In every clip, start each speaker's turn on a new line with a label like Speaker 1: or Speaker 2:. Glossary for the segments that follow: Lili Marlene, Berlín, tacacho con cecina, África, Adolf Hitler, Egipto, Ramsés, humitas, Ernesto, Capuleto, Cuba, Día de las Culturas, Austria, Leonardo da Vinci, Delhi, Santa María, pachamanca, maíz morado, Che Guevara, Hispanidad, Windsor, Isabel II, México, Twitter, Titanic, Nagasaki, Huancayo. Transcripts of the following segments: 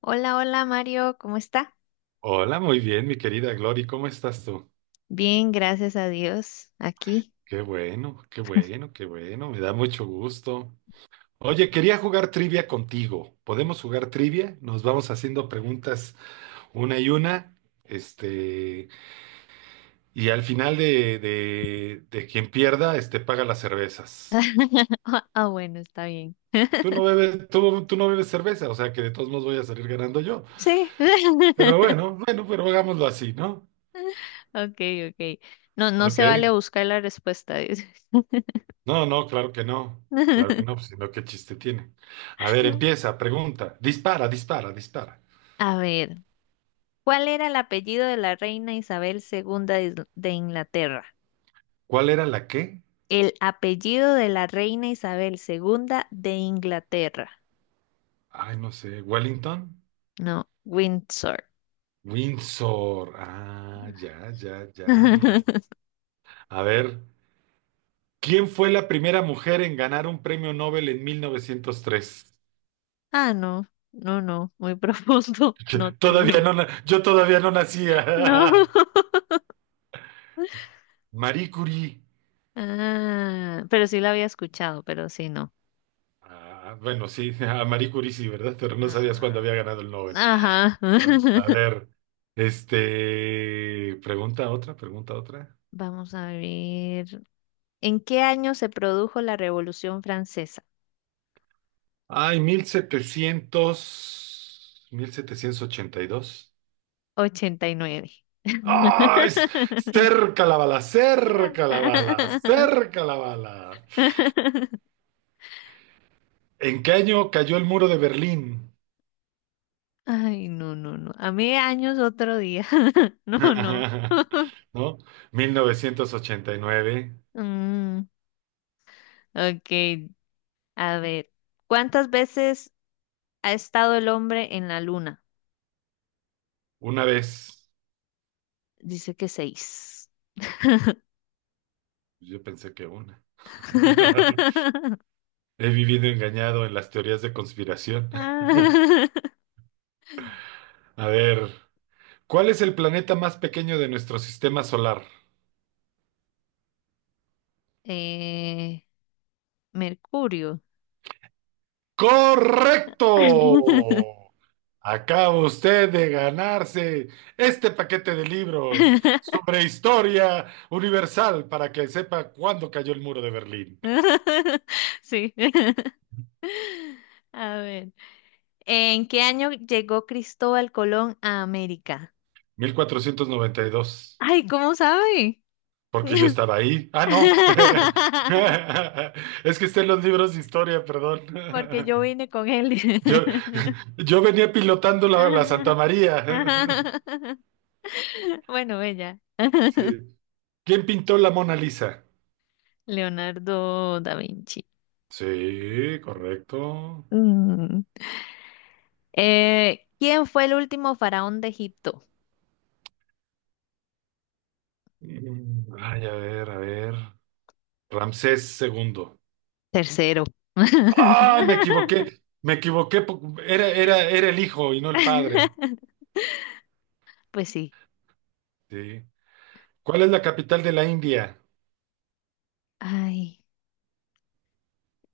Speaker 1: Hola, hola Mario, ¿cómo está?
Speaker 2: Hola, muy bien, mi querida Glory, ¿cómo estás tú?
Speaker 1: Bien, gracias a Dios, aquí.
Speaker 2: Qué bueno, qué bueno, qué bueno, me da mucho gusto. Oye, quería jugar trivia contigo. ¿Podemos jugar trivia? Nos vamos haciendo preguntas una y una. Este, y al final de, quien pierda, paga las cervezas.
Speaker 1: Ah, bueno, está bien.
Speaker 2: Tú no bebes, tú no bebes cerveza, o sea que de todos modos voy a salir ganando yo.
Speaker 1: Sí.
Speaker 2: Pero bueno, bueno, pero hagámoslo así, ¿no?
Speaker 1: Ok, ok. No, no
Speaker 2: Ok.
Speaker 1: se vale buscar la respuesta. Dice.
Speaker 2: No, no, claro que no. Claro que no, pues, sino qué chiste tiene. A ver, empieza, pregunta. Dispara, dispara, dispara.
Speaker 1: A ver, ¿cuál era el apellido de la reina Isabel II de Inglaterra?
Speaker 2: ¿Cuál era la qué?
Speaker 1: El apellido de la reina Isabel II de Inglaterra.
Speaker 2: Ay, no sé. ¿Wellington?
Speaker 1: No, Windsor.
Speaker 2: Windsor. Ah, ya, ya, ya, mira. A ver, ¿quién fue la primera mujer en ganar un premio Nobel en 1903?
Speaker 1: Ah, no, no, no, muy profundo. No tengo.
Speaker 2: Todavía no, yo todavía no
Speaker 1: No.
Speaker 2: nacía. Marie Curie.
Speaker 1: Ah, pero sí la había escuchado, pero sí no.
Speaker 2: Ah, bueno, sí, a Marie Curie sí, ¿verdad? Pero no sabías cuándo había
Speaker 1: Ah,
Speaker 2: ganado el Nobel.
Speaker 1: ajá.
Speaker 2: A a ver, pregunta otra, pregunta otra.
Speaker 1: Vamos a ver. ¿En qué año se produjo la Revolución Francesa?
Speaker 2: Ay, mil setecientos ochenta y dos.
Speaker 1: 89.
Speaker 2: ¡Ay! Cerca la bala, cerca la bala, cerca la bala. ¿En qué año cayó el muro de Berlín?
Speaker 1: Ay, no, no, no. A mí años otro día. No, no.
Speaker 2: ¿No? Mil novecientos ochenta y nueve.
Speaker 1: Mm, ok, a ver. ¿Cuántas veces ha estado el hombre en la luna?
Speaker 2: Una vez.
Speaker 1: Dice que seis.
Speaker 2: Yo pensé que una. He vivido engañado en las teorías de conspiración. A ver. ¿Cuál es el planeta más pequeño de nuestro sistema solar?
Speaker 1: Eh, Mercurio.
Speaker 2: ¡Correcto! Acaba usted de ganarse este paquete de libros sobre historia universal para que sepa cuándo cayó el muro de Berlín.
Speaker 1: Sí. A ver. ¿En qué año llegó Cristóbal Colón a América?
Speaker 2: 1492.
Speaker 1: Ay, ¿cómo sabe?
Speaker 2: Porque yo estaba ahí. Ah, no. Es que está en los libros de historia, perdón.
Speaker 1: Porque yo vine con él.
Speaker 2: Yo, yo venía pilotando la Santa María.
Speaker 1: Bueno, ella.
Speaker 2: Sí. ¿Quién pintó la Mona Lisa?
Speaker 1: Leonardo da Vinci.
Speaker 2: Sí, correcto.
Speaker 1: Mm. ¿Quién fue el último faraón de Egipto?
Speaker 2: Ay, a ver, a ver. Ramsés segundo.
Speaker 1: Tercero.
Speaker 2: ¡Ay, me equivoqué! Me equivoqué. Era el hijo y no el padre.
Speaker 1: Pues sí.
Speaker 2: Sí. ¿Cuál es la capital de la India?
Speaker 1: Ay,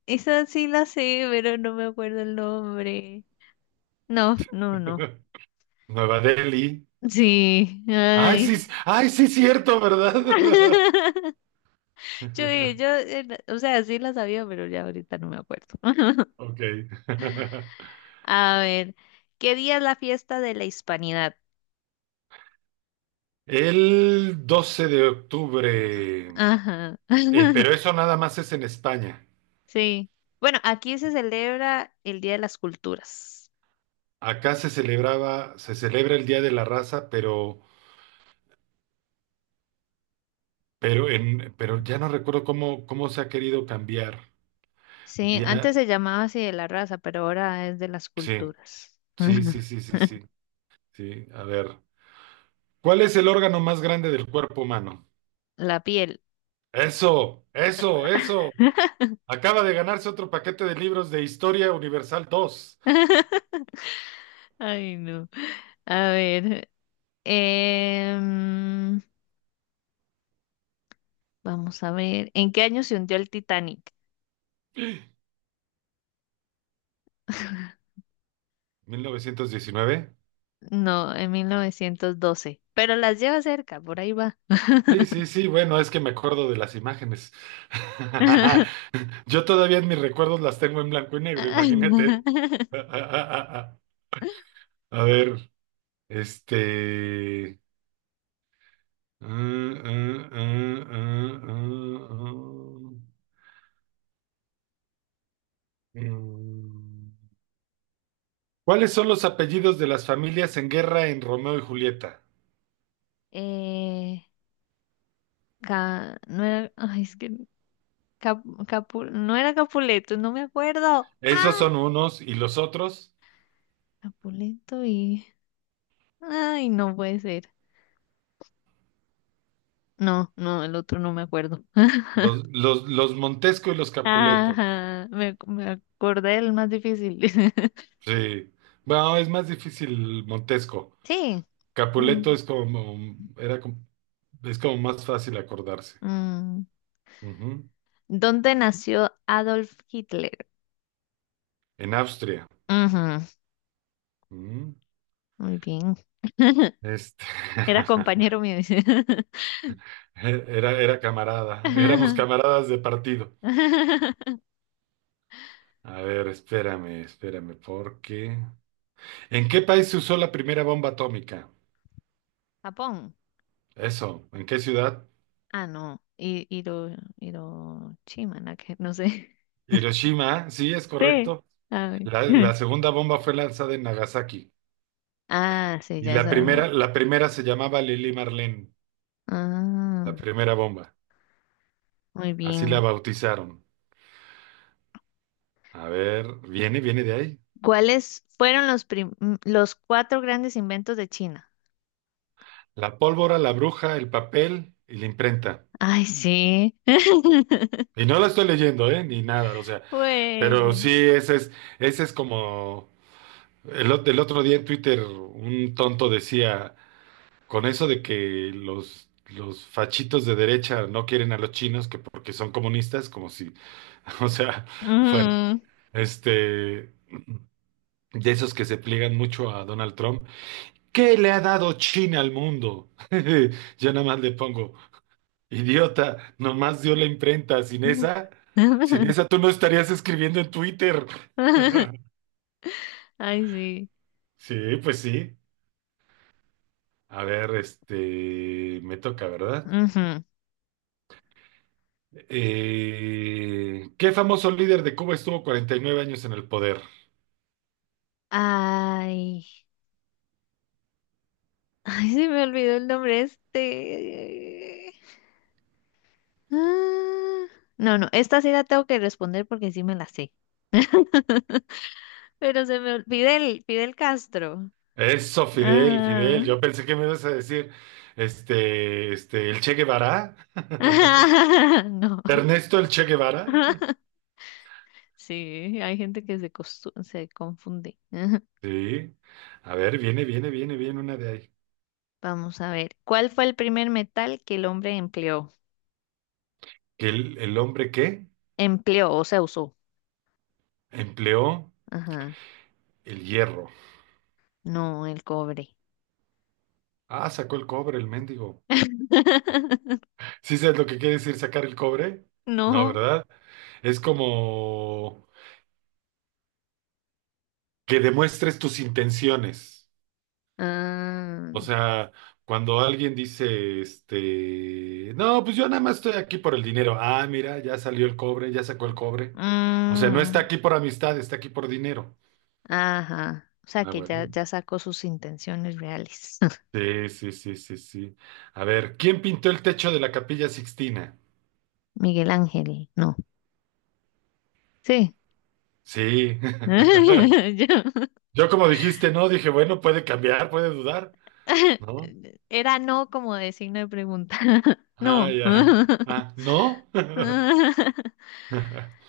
Speaker 1: esa sí la sé, pero no me acuerdo el nombre. No, no, no.
Speaker 2: Nueva Delhi.
Speaker 1: Sí,
Speaker 2: Ay, sí,
Speaker 1: ay.
Speaker 2: ay, sí, cierto, ¿verdad?
Speaker 1: Yo, eh, yo, eh, o sea, sí la sabía, pero ya ahorita no me acuerdo.
Speaker 2: Ok.
Speaker 1: A ver, ¿qué día es la fiesta de la Hispanidad?
Speaker 2: El doce de
Speaker 1: Ajá.
Speaker 2: octubre,
Speaker 1: Ajá.
Speaker 2: pero eso nada más es en España.
Speaker 1: Sí. Bueno, aquí se celebra el Día de las Culturas.
Speaker 2: Acá se celebraba, se celebra el Día de la Raza, pero ya no recuerdo cómo se ha querido cambiar.
Speaker 1: Sí,
Speaker 2: Ya,
Speaker 1: antes se llamaba así de la raza, pero ahora es de las
Speaker 2: sí,
Speaker 1: culturas.
Speaker 2: sí, sí, sí, sí, sí, sí. A ver. ¿Cuál es el órgano más grande del cuerpo humano?
Speaker 1: La piel.
Speaker 2: Eso, eso, eso. Acaba de ganarse otro paquete de libros de Historia Universal dos.
Speaker 1: Ay, no. A ver. em, vamos a ver. ¿En qué año se hundió el Titanic?
Speaker 2: ¿1919?
Speaker 1: No, en 1912. Pero las lleva cerca, por ahí va.
Speaker 2: Sí, sí, sí, bueno, es que me acuerdo de las imágenes. Yo todavía en mis recuerdos las tengo en blanco y negro,
Speaker 1: Ay, no.
Speaker 2: imagínate. A ver, este... Ah, ah, ah, ah, ah, ah. Mm. ¿Cuáles son los apellidos de las familias en guerra en Romeo y Julieta?
Speaker 1: Eh, no era. Ay, es que. No era Capuleto, no me acuerdo. ¡Ah!
Speaker 2: Esos son unos y los otros,
Speaker 1: Capuleto y. Ay, no puede ser. No, no, el otro no me acuerdo.
Speaker 2: los Montesco y los Capuleto.
Speaker 1: Ajá, me acordé del más difícil.
Speaker 2: Sí. Bueno, es más difícil Montesco.
Speaker 1: Sí.
Speaker 2: Capuleto
Speaker 1: mm,
Speaker 2: es como, era como- es como más fácil acordarse.
Speaker 1: mm.
Speaker 2: Ujú.
Speaker 1: ¿Dónde nació Adolf Hitler?
Speaker 2: En Austria.
Speaker 1: Ujú,
Speaker 2: Ujú.
Speaker 1: muy bien.
Speaker 2: Este,
Speaker 1: Era compañero mío. Dice.
Speaker 2: era camarada, éramos camaradas de partido. A ver, espérame, espérame, porque... ¿En qué país se usó la primera bomba atómica?
Speaker 1: Japón.
Speaker 2: Eso, ¿en qué ciudad?
Speaker 1: Ah, no. Hiroshima, no sé.
Speaker 2: Hiroshima, sí, es
Speaker 1: Sí.
Speaker 2: correcto.
Speaker 1: Ay.
Speaker 2: La segunda bomba fue lanzada en Nagasaki.
Speaker 1: Ah, sí,
Speaker 2: Y
Speaker 1: ya es
Speaker 2: la primera,
Speaker 1: además.
Speaker 2: la primera se llamaba Lili Marlene, la
Speaker 1: Ah,
Speaker 2: primera bomba.
Speaker 1: muy
Speaker 2: Así la
Speaker 1: bien.
Speaker 2: bautizaron. A ver, viene, viene de ahí.
Speaker 1: ¿Cuáles fueron los, los cuatro grandes inventos de China?
Speaker 2: La pólvora, la bruja, el papel y la imprenta.
Speaker 1: Ay, sí.
Speaker 2: Y no la estoy leyendo, ¿eh? Ni nada, o sea,
Speaker 1: Pues.
Speaker 2: pero sí, ese es, como... El otro día en Twitter un tonto decía, con eso de que los fachitos de derecha no quieren a los chinos, que porque son comunistas, como si, o sea, bueno,
Speaker 1: Mm.
Speaker 2: este, de esos que se pliegan mucho a Donald Trump, ¿qué le ha dado China al mundo? Yo nada más le pongo, idiota, nomás dio la imprenta, sin esa tú no estarías escribiendo en Twitter.
Speaker 1: Ay, sí.
Speaker 2: Sí, pues sí. A ver, me toca, ¿verdad?
Speaker 1: Ujú.
Speaker 2: ¿Qué famoso líder de Cuba estuvo 49 años en el poder?
Speaker 1: Ay. Ay, se me olvidó el nombre este. Ah. No, no, esta sí la tengo que responder porque sí me la sé. Pero se me olvidó. Fidel, Fidel Castro.
Speaker 2: Eso, Fidel, Fidel.
Speaker 1: Ah.
Speaker 2: Yo pensé que me ibas a decir, el Che Guevara.
Speaker 1: No.
Speaker 2: Ernesto el Che Guevara.
Speaker 1: Sí, hay gente que se, se confunde.
Speaker 2: Sí. A ver, viene, viene, viene, viene una de ahí.
Speaker 1: Vamos a ver. ¿Cuál fue el primer metal que el hombre empleó?
Speaker 2: Que el hombre que
Speaker 1: Empleó, o sea, usó.
Speaker 2: empleó
Speaker 1: Ajá.
Speaker 2: el hierro.
Speaker 1: No, el cobre.
Speaker 2: Ah, sacó el cobre, el mendigo. ¿Sí sabes lo que quiere decir sacar el cobre? No,
Speaker 1: No.
Speaker 2: ¿verdad? Es como que demuestres tus intenciones.
Speaker 1: Ah,
Speaker 2: O sea, cuando alguien dice, no, pues yo nada más estoy aquí por el dinero. Ah, mira, ya salió el cobre, ya sacó el cobre. O sea, no está
Speaker 1: mm,
Speaker 2: aquí por amistad, está aquí por dinero.
Speaker 1: ajá. O sea,
Speaker 2: Ah,
Speaker 1: que ya,
Speaker 2: bueno.
Speaker 1: ya sacó sus intenciones reales.
Speaker 2: Sí, sí, sí, sí, sí. A ver, ¿quién pintó el techo de la Capilla Sixtina?
Speaker 1: Miguel Ángel, no. Sí.
Speaker 2: Sí.
Speaker 1: Yo-
Speaker 2: Yo como dijiste, no, dije, bueno, puede cambiar, puede dudar, ¿no?
Speaker 1: Era no como de signo de pregunta.
Speaker 2: Ah,
Speaker 1: No.
Speaker 2: ya. Ah, ¿no?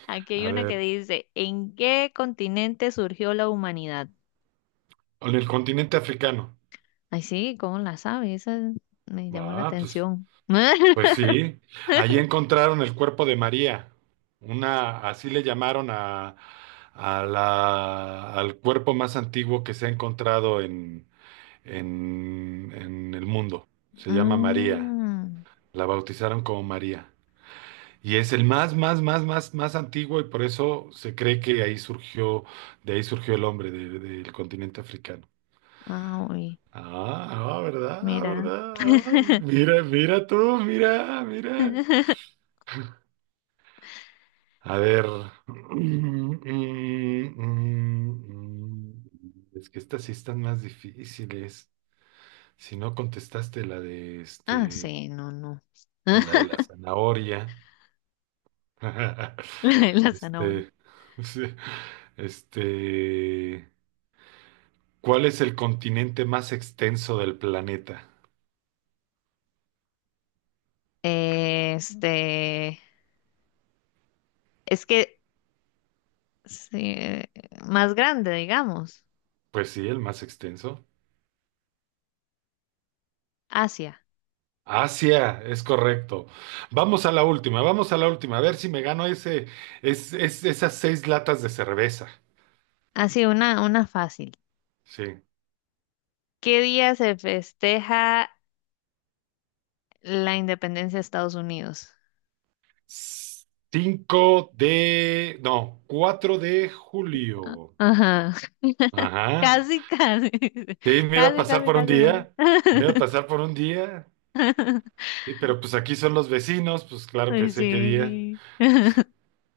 Speaker 1: Aquí hay
Speaker 2: A
Speaker 1: una que
Speaker 2: ver,
Speaker 1: dice, ¿en qué continente surgió la humanidad?
Speaker 2: en el continente africano.
Speaker 1: Ay, sí, ¿cómo la sabe? Esa me llamó la
Speaker 2: Ah, pues.
Speaker 1: atención.
Speaker 2: Pues sí, allí encontraron el cuerpo de María, una, así le llamaron a la, al cuerpo más antiguo que se ha encontrado en, en el mundo. Se llama María,
Speaker 1: Mm,
Speaker 2: la bautizaron como María. Y es el más, más, más, más, más antiguo y por eso se cree que ahí surgió, de ahí surgió el hombre del continente africano.
Speaker 1: ah, uy,
Speaker 2: Ah, ah, ¿verdad? Ah,
Speaker 1: mira.
Speaker 2: ¿verdad? Ah, mira, mira tú, mira, mira. A ver. mm, mm, mm, mm. mm, Es que estas sí están más difíciles. Si no contestaste la de
Speaker 1: Ah, sí, no, no.
Speaker 2: la de la zanahoria.
Speaker 1: La zanahoria.
Speaker 2: Este, sí, este, ¿Cuál es el continente más extenso del planeta?
Speaker 1: Este, es que sí, más grande, digamos.
Speaker 2: Pues sí, el más extenso.
Speaker 1: Asia.
Speaker 2: Asia, es correcto. Vamos a la última, vamos a la última, a ver si me gano esas seis latas de cerveza.
Speaker 1: Así, una fácil.
Speaker 2: Sí.
Speaker 1: ¿Qué día se festeja la independencia de Estados Unidos?
Speaker 2: Cinco de, no, 4 de julio.
Speaker 1: Ajá.
Speaker 2: Ajá.
Speaker 1: Casi, casi.
Speaker 2: Sí, me iba a
Speaker 1: Casi,
Speaker 2: pasar
Speaker 1: casi,
Speaker 2: por un
Speaker 1: casi. ¿No?
Speaker 2: día, me iba a pasar por un día. Sí, pero pues aquí son los vecinos, pues claro que
Speaker 1: Ay,
Speaker 2: sé qué día.
Speaker 1: sí.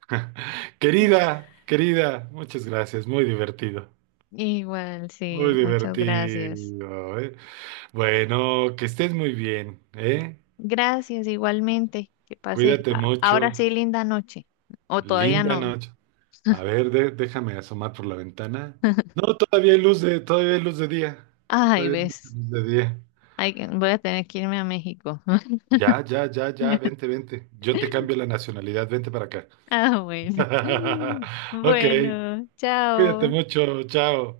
Speaker 2: Querida, querida, muchas gracias, muy divertido.
Speaker 1: Igual,
Speaker 2: Muy
Speaker 1: sí. Muchas gracias.
Speaker 2: divertido, ¿eh? Bueno, que estés muy bien, ¿eh?
Speaker 1: Gracias, igualmente. Que pase.
Speaker 2: Cuídate
Speaker 1: Ahora
Speaker 2: mucho.
Speaker 1: sí, linda noche. O todavía
Speaker 2: Linda
Speaker 1: no.
Speaker 2: noche. A ver, déjame asomar por la ventana. No, todavía hay luz de día.
Speaker 1: Ay,
Speaker 2: Todavía hay mucha
Speaker 1: ves.
Speaker 2: luz de día.
Speaker 1: Ay, voy a tener que irme a México.
Speaker 2: Ya, ya, ya, ya, vente, vente. Yo te cambio la nacionalidad, vente para acá.
Speaker 1: Ah, bueno.
Speaker 2: Ok,
Speaker 1: Bueno,
Speaker 2: cuídate
Speaker 1: chao.
Speaker 2: mucho, chao.